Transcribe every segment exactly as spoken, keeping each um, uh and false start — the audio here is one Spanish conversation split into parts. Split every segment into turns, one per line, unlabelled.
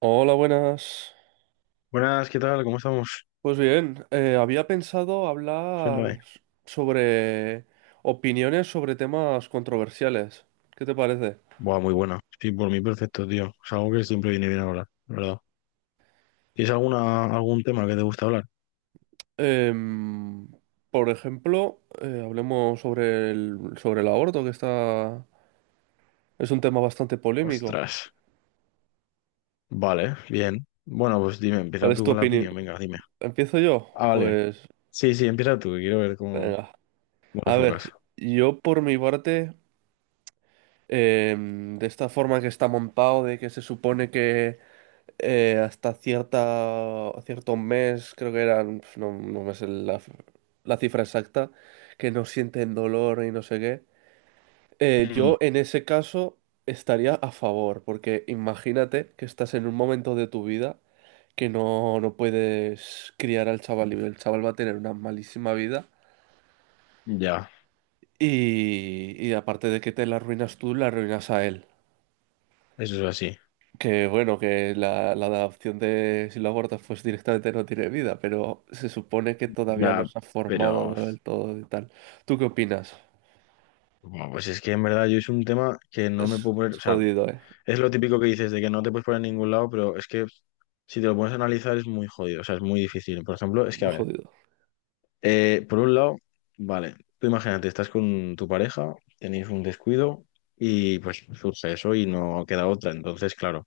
Hola, buenas.
Buenas, ¿qué tal? ¿Cómo estamos?
Pues bien, eh, había pensado
Cuéntame.
hablar sobre opiniones sobre temas controversiales. ¿Qué te parece?
Buah, muy buena. Sí, por mí perfecto, tío. Es algo que siempre viene bien hablar, la ¿verdad? ¿Tienes alguna, algún tema que te gusta hablar?
Em, por ejemplo, eh, hablemos sobre el, sobre el aborto, que está, es un tema bastante polémico.
Ostras. Vale, bien. Bueno, pues dime,
¿Cuál
empieza
es
tú
tu
con la
opinión?
opinión, venga, dime.
¿Empiezo yo?
Ah, vale.
Pues
Sí, sí, empieza tú, que quiero ver cómo,
venga.
cómo te
A ver,
enfocas.
yo por mi parte, em, de esta forma que está montado, de que se supone que eh, hasta cierta, cierto mes, creo que eran, pf, no, no me sé la, la cifra exacta, que no sienten dolor y no sé qué. Eh,
Mm,
yo en ese caso estaría a favor, porque imagínate que estás en un momento de tu vida que no, no puedes criar al chaval y el chaval va a tener una malísima vida
ya,
y, y aparte de que te la arruinas tú, la arruinas a él.
eso es así.
Que bueno, que la, la adopción de si lo abortas pues directamente no tiene vida, pero se supone que todavía no
Ya,
se ha formado
pero...
del todo y tal. ¿Tú qué opinas?
Bueno, pues es que en verdad yo es un tema que no me
Es,
puedo poner...
es
O sea,
jodido, ¿eh?
es lo típico que dices de que no te puedes poner en ningún lado, pero es que si te lo pones a analizar es muy jodido, o sea, es muy difícil. Por ejemplo, es que,
Muy
a ver.
jodido.
Eh, por un lado, vale, tú imagínate, estás con tu pareja, tenéis un descuido y pues surge eso y no queda otra. Entonces, claro,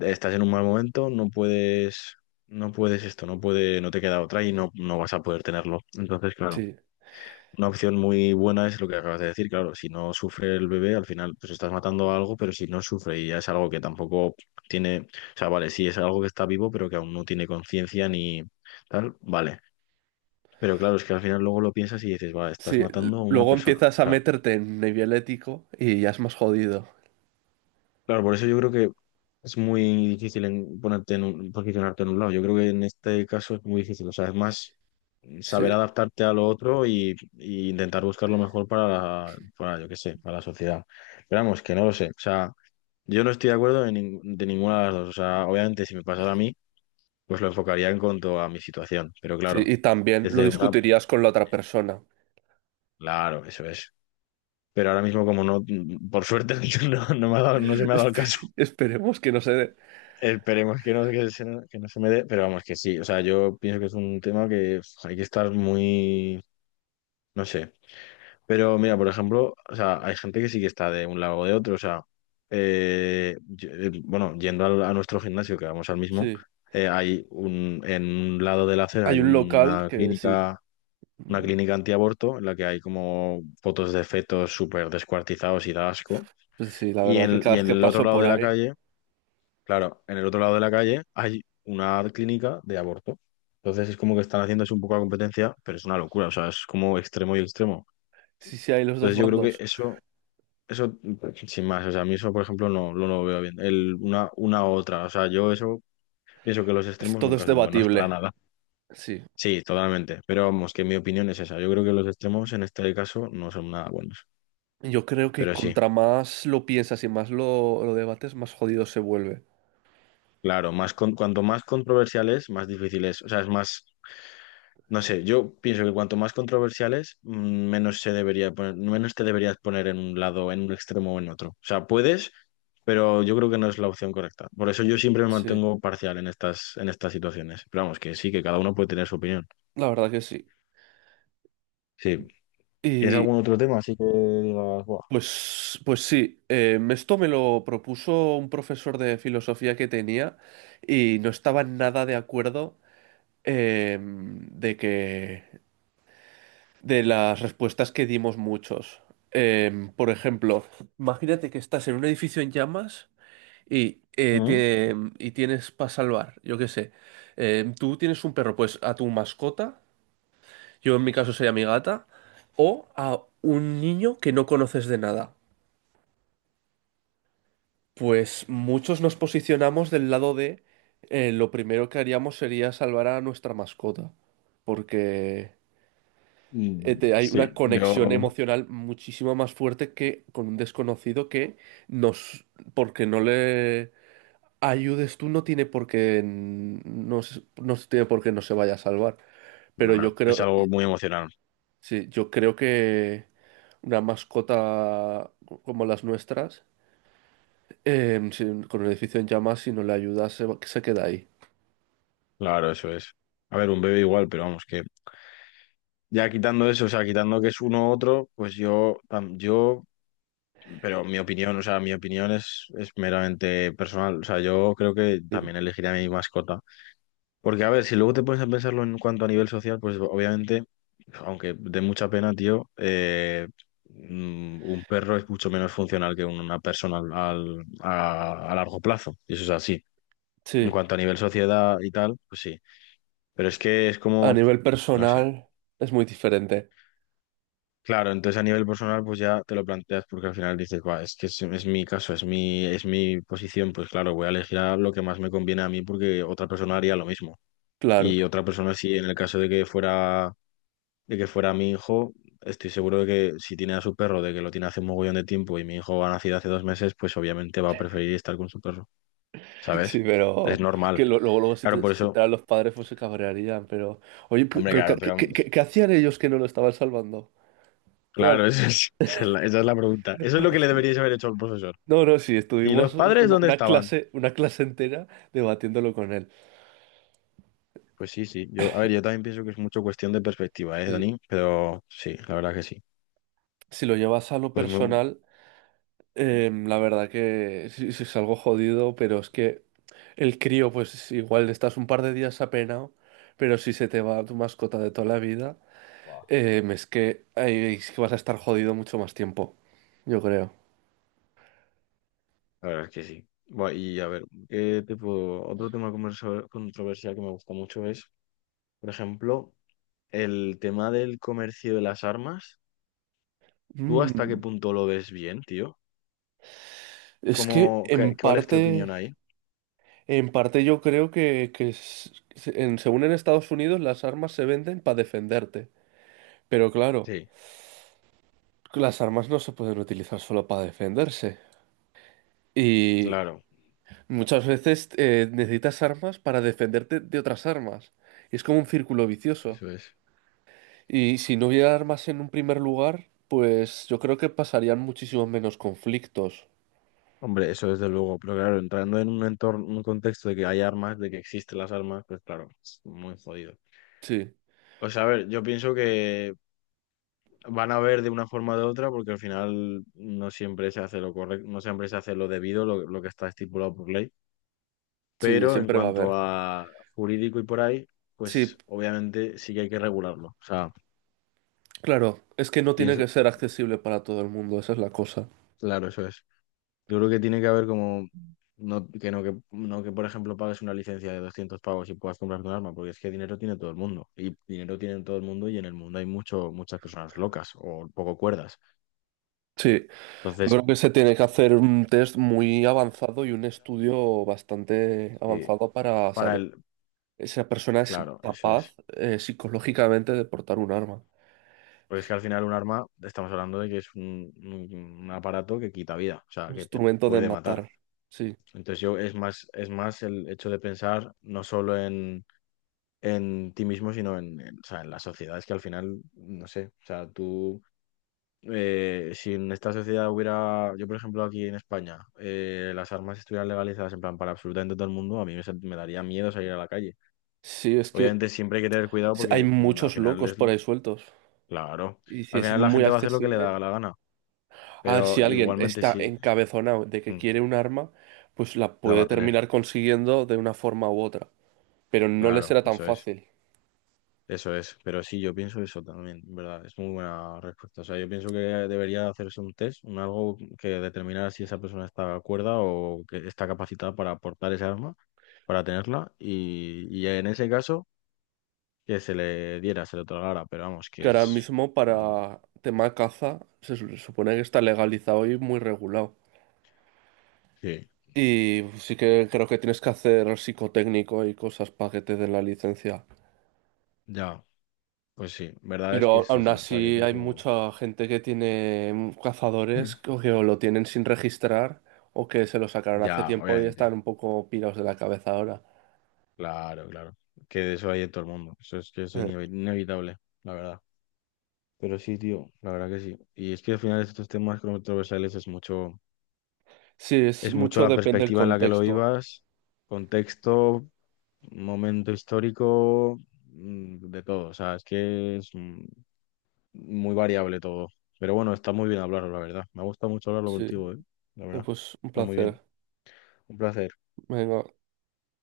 estás en un mal momento, no puedes, no puedes esto, no puede, no te queda otra y no, no vas a poder tenerlo. Entonces, claro,
Sí,
una opción muy buena es lo que acabas de decir, claro, si no sufre el bebé, al final pues estás matando a algo, pero si no sufre y ya es algo que tampoco tiene, o sea, Vale, sí es algo que está vivo, pero que aún no tiene conciencia ni tal, vale. Pero claro, es que al final luego lo piensas y dices, va,
sí.
estás
l-
matando a una
Luego
persona. O
empiezas a
sea,
meterte en nivel ético y ya es más jodido.
claro, por eso yo creo que es muy difícil en ponerte en un, posicionarte en un lado. Yo creo que en este caso es muy difícil. O sea, es más
Sí,
saber adaptarte a lo otro y, y intentar buscar lo mejor para, la- para, yo qué sé, para la sociedad. Pero vamos, que no lo sé. O sea, yo no estoy de acuerdo de, nin- de ninguna de las dos. O sea, obviamente si me pasara a mí, pues lo enfocaría en cuanto a mi situación. Pero
sí.
claro,
Y también lo
desde una...
discutirías con la
sí,
otra persona.
claro, eso es. Pero ahora mismo, como no, por suerte, no, no me ha dado- no se me ha dado el caso.
Espe- Esperemos que no se dé.
Esperemos que no, que se, que no se me dé, pero vamos, que sí. O sea, yo pienso que es un tema que uf, hay que estar muy, no sé. Pero mira, por ejemplo, o sea, hay gente que sí que está de un lado o de otro. O sea, eh, yo- eh, bueno, yendo al- a, nuestro gimnasio, que vamos al mismo,
Sí.
eh, hay un, en un lado de la acera
Hay
hay
un local
una
que sí.
clínica,
mm,
una clínica antiaborto en la que hay como fotos de fetos súper descuartizados y da asco.
Pues sí, la
Y
verdad que
en,
cada
y
vez
en
que
el otro
paso
lado
por
de la
ahí,
calle, claro, en el otro lado de la calle hay una clínica de aborto. Entonces es como que están haciéndose un poco la competencia, pero es una locura, o sea, es como extremo y extremo.
sí, sí hay los dos
Entonces yo creo que
bandos.
eso, eso, sin más, o sea, a mí eso, por ejemplo, no, no lo veo bien. El, una, una u otra, o sea, yo eso pienso que los
Es-
extremos
Todo es
nunca son buenos para
debatible,
nada.
sí.
Sí, totalmente, pero vamos, que mi opinión es esa. Yo creo que los extremos en este caso no son nada buenos,
Yo creo que
pero sí.
contra más lo piensas y más lo, lo debates, más jodido se vuelve.
Claro, más con- cuanto más controversial es, más difícil es. O sea, es más. No sé, yo pienso que cuanto más controversiales, mm, menos se debería poner- menos te deberías poner en un lado, en un extremo o en otro. O sea, puedes, pero yo creo que no es la opción correcta. Por eso yo siempre me
Sí,
mantengo parcial en estas, en estas situaciones. Pero vamos, que sí, que cada uno puede tener su opinión.
la verdad que sí.
Sí. ¿Tienes
Y
algún otro tema así que digas, "Buah,
pues, pues sí, eh, esto me lo propuso un profesor de filosofía que tenía y no estaba nada de acuerdo em, de que de las respuestas que dimos muchos. Em, por ejemplo, imagínate que estás en un edificio en llamas y, eh,
¿mm?
tiene- y tienes para salvar, yo qué sé. Eh, tú tienes un perro, pues a tu mascota, yo en mi caso sería mi gata, o a un niño que no conoces de nada. Pues muchos nos posicionamos del lado de eh, lo primero que haríamos sería salvar a nuestra mascota, porque eh,
Mm,
te- hay una
sí,
conexión
yo,
emocional muchísimo más fuerte que con un desconocido que nos, porque no le ayudes tú no tiene por qué n- no, se- no se tiene por qué no se vaya a salvar. Pero yo
claro, es
creo,
algo muy emocional.
sí, yo creo que una mascota como las nuestras, em, sin- con el edificio en llamas, si no le ayudas, se, va- se queda ahí.
Claro, eso es. A ver, un bebé igual, pero vamos, que ya quitando eso, o sea, quitando que es uno u otro, pues yo, tam- yo Pero mi opinión, o sea, mi opinión es, es meramente personal. O sea, yo creo que
Sí.
también elegiría a mi mascota. Porque, a ver, si luego te pones a pensarlo en cuanto a nivel social, pues obviamente, aunque de mucha pena, tío, eh, mm, un perro es mucho menos funcional que una persona al, a, a largo plazo. Y eso es así. En
Sí.
cuanto a nivel sociedad y tal, pues sí. Pero es que es
A
como,
nivel
no sé.
personal es muy diferente,
Claro, entonces a nivel personal pues ya te lo planteas porque al final dices, "Buah, es que es, es mi caso, es mi, es mi posición, pues claro, voy a elegir a lo que más me conviene a mí porque otra persona haría lo mismo.
claro.
Y otra persona sí, en el caso de que fuera, de que fuera mi hijo, estoy seguro de que si tiene a su perro, de que lo tiene hace un mogollón de tiempo y mi hijo ha nacido hace dos meses, pues obviamente va a preferir estar con su perro, ¿sabes?
Sí,
Es
pero
normal.
que lo- luego, luego si
Claro,
te,
por
si te
eso,
enteran los padres, pues se cabrearían. Pero, oye, pe-
hombre,
pero, ¿qué,
claro, pero
qué- qué- qué hacían ellos que no lo estaban salvando? Claro.
claro, esa es, esa es la, esa es la pregunta. Eso es lo que le deberíais haber hecho al profesor.
No, no, sí,
¿Y los
estuvimos un-
padres
una,
dónde
una
estaban?
clase, una clase entera debatiéndolo con él.
Pues sí, sí. Yo, a ver, yo también pienso que es mucho cuestión de perspectiva, ¿eh,
Sí,
Dani? Pero sí, la verdad que sí.
si lo llevas a lo
Pues muy,
personal, eh, la verdad que sí, sí es algo jodido, pero es que el crío, pues igual estás un par de días apenado, pero si se te va tu mascota de toda la vida,
guau,
eh, es que, ahí es que vas a estar jodido mucho más tiempo, yo creo.
la verdad que sí. Buah, y a ver, ¿qué te puedo? Otro tema conversa- controversial que me gusta mucho es, por ejemplo, el tema del comercio de las armas. ¿Tú hasta qué
Mm.
punto lo ves bien, tío?
Es que
¿Cómo, qué-
en
¿cuál es tu opinión
parte,
ahí?
En parte yo creo que, que s- en- según en Estados Unidos las armas se venden para defenderte. Pero claro,
Sí,
las armas no se pueden utilizar solo para defenderse. Y
claro,
muchas veces eh, necesitas armas para defenderte de otras armas. Y es como un círculo vicioso.
eso es.
Y si no hubiera armas en un primer lugar, pues yo creo que pasarían muchísimos menos conflictos.
Hombre, eso desde luego, pero claro, entrando en un entorno, un contexto de que hay armas, de que existen las armas, pues claro, es muy jodido.
Sí,
O sea, a ver, yo pienso que van a ver de una forma o de otra, porque al final no siempre se hace lo correcto, no siempre se hace lo debido, lo, lo que está estipulado por ley.
sí,
Pero en
siempre va a
cuanto
haber.
a jurídico y por ahí,
Sí,
pues obviamente sí que hay que regularlo. O sea,
claro, es que no tiene que
pienso,
ser accesible para todo el mundo, esa es la cosa.
claro, eso es. Yo creo que tiene que haber como, no que, no, que, no que por ejemplo pagues una licencia de doscientos pavos y puedas comprarte un arma, porque es que dinero tiene todo el mundo. Y dinero tiene todo el mundo y en el mundo hay mucho, muchas personas locas o poco cuerdas.
Sí, yo
Entonces,
creo que se tiene que hacer un test muy avanzado y un estudio bastante
sí,
avanzado para
para
saber.
el,
Esa persona es
claro, eso
capaz
es.
eh, psicológicamente de portar un arma,
Porque es que al final un arma, estamos hablando de que es un, un- un aparato que quita vida, o
un
sea, que te
instrumento de
puede matar.
matar. Sí,
Entonces yo es más, es más el hecho de pensar no solo en, en ti mismo, sino en, en, o sea, en la sociedad. Es que al final, no sé, o sea, tú, eh, si en esta sociedad hubiera, yo por ejemplo aquí en España, eh, las armas estuvieran legalizadas en plan para absolutamente todo el mundo, a mí me, sent- me daría miedo salir a la calle.
sí, es que
Obviamente siempre hay que tener cuidado
s- hay
porque mm, al
muchos
final
locos
es
por
lo.
ahí sueltos.
Claro.
Y si
Al
es
final la
muy
gente va a hacer lo que le
accesible,
da la gana,
a ver
pero
si alguien
igualmente
está
sí,
encabezonado de que
mm,
quiere un arma, pues la
la va
puede
a tener.
terminar consiguiendo de una forma u otra. Pero no le
Claro,
será tan
eso es.
fácil.
Eso es. Pero sí, yo pienso eso también, en ¿verdad? Es muy buena respuesta. O sea, yo pienso que debería hacerse un test, un algo que determinara si esa persona está cuerda o que está capacitada para portar ese arma, para tenerla, y, y en ese caso que se le diera, se le otorgara, pero vamos, que
Que ahora
es...
mismo
mm,
para tema caza se su- supone que está legalizado y muy regulado.
sí,
Y sí que creo que tienes que hacer psicotécnico y cosas para que te den la licencia.
ya, pues sí, verdad es que
Pero
es
aún
así. O sea, yo
así hay
pienso...
mucha gente que tiene mm,
Mm.
cazadores que o que o lo tienen sin registrar o que se lo sacaron hace
Ya,
tiempo y
obviamente.
están un poco pirados de la cabeza ahora.
Claro, claro. Que de eso hay en todo el mundo. Eso es que eso es
Eh,
inevi- inevitable, la verdad. Pero sí, tío, la verdad que sí. Y es que al final estos temas controversiales es mucho,
Sí, es
es mucho
mucho
la
depende del
perspectiva en la que lo
contexto.
vivas, contexto, momento histórico, mm, de todo. O sea, es que es mm, muy variable todo. Pero bueno, está muy bien hablarlo, la verdad. Me ha gustado mucho hablarlo
Sí,
contigo, ¿eh? La
eh,
verdad.
pues un
Está muy bien.
placer.
Un placer.
Venga.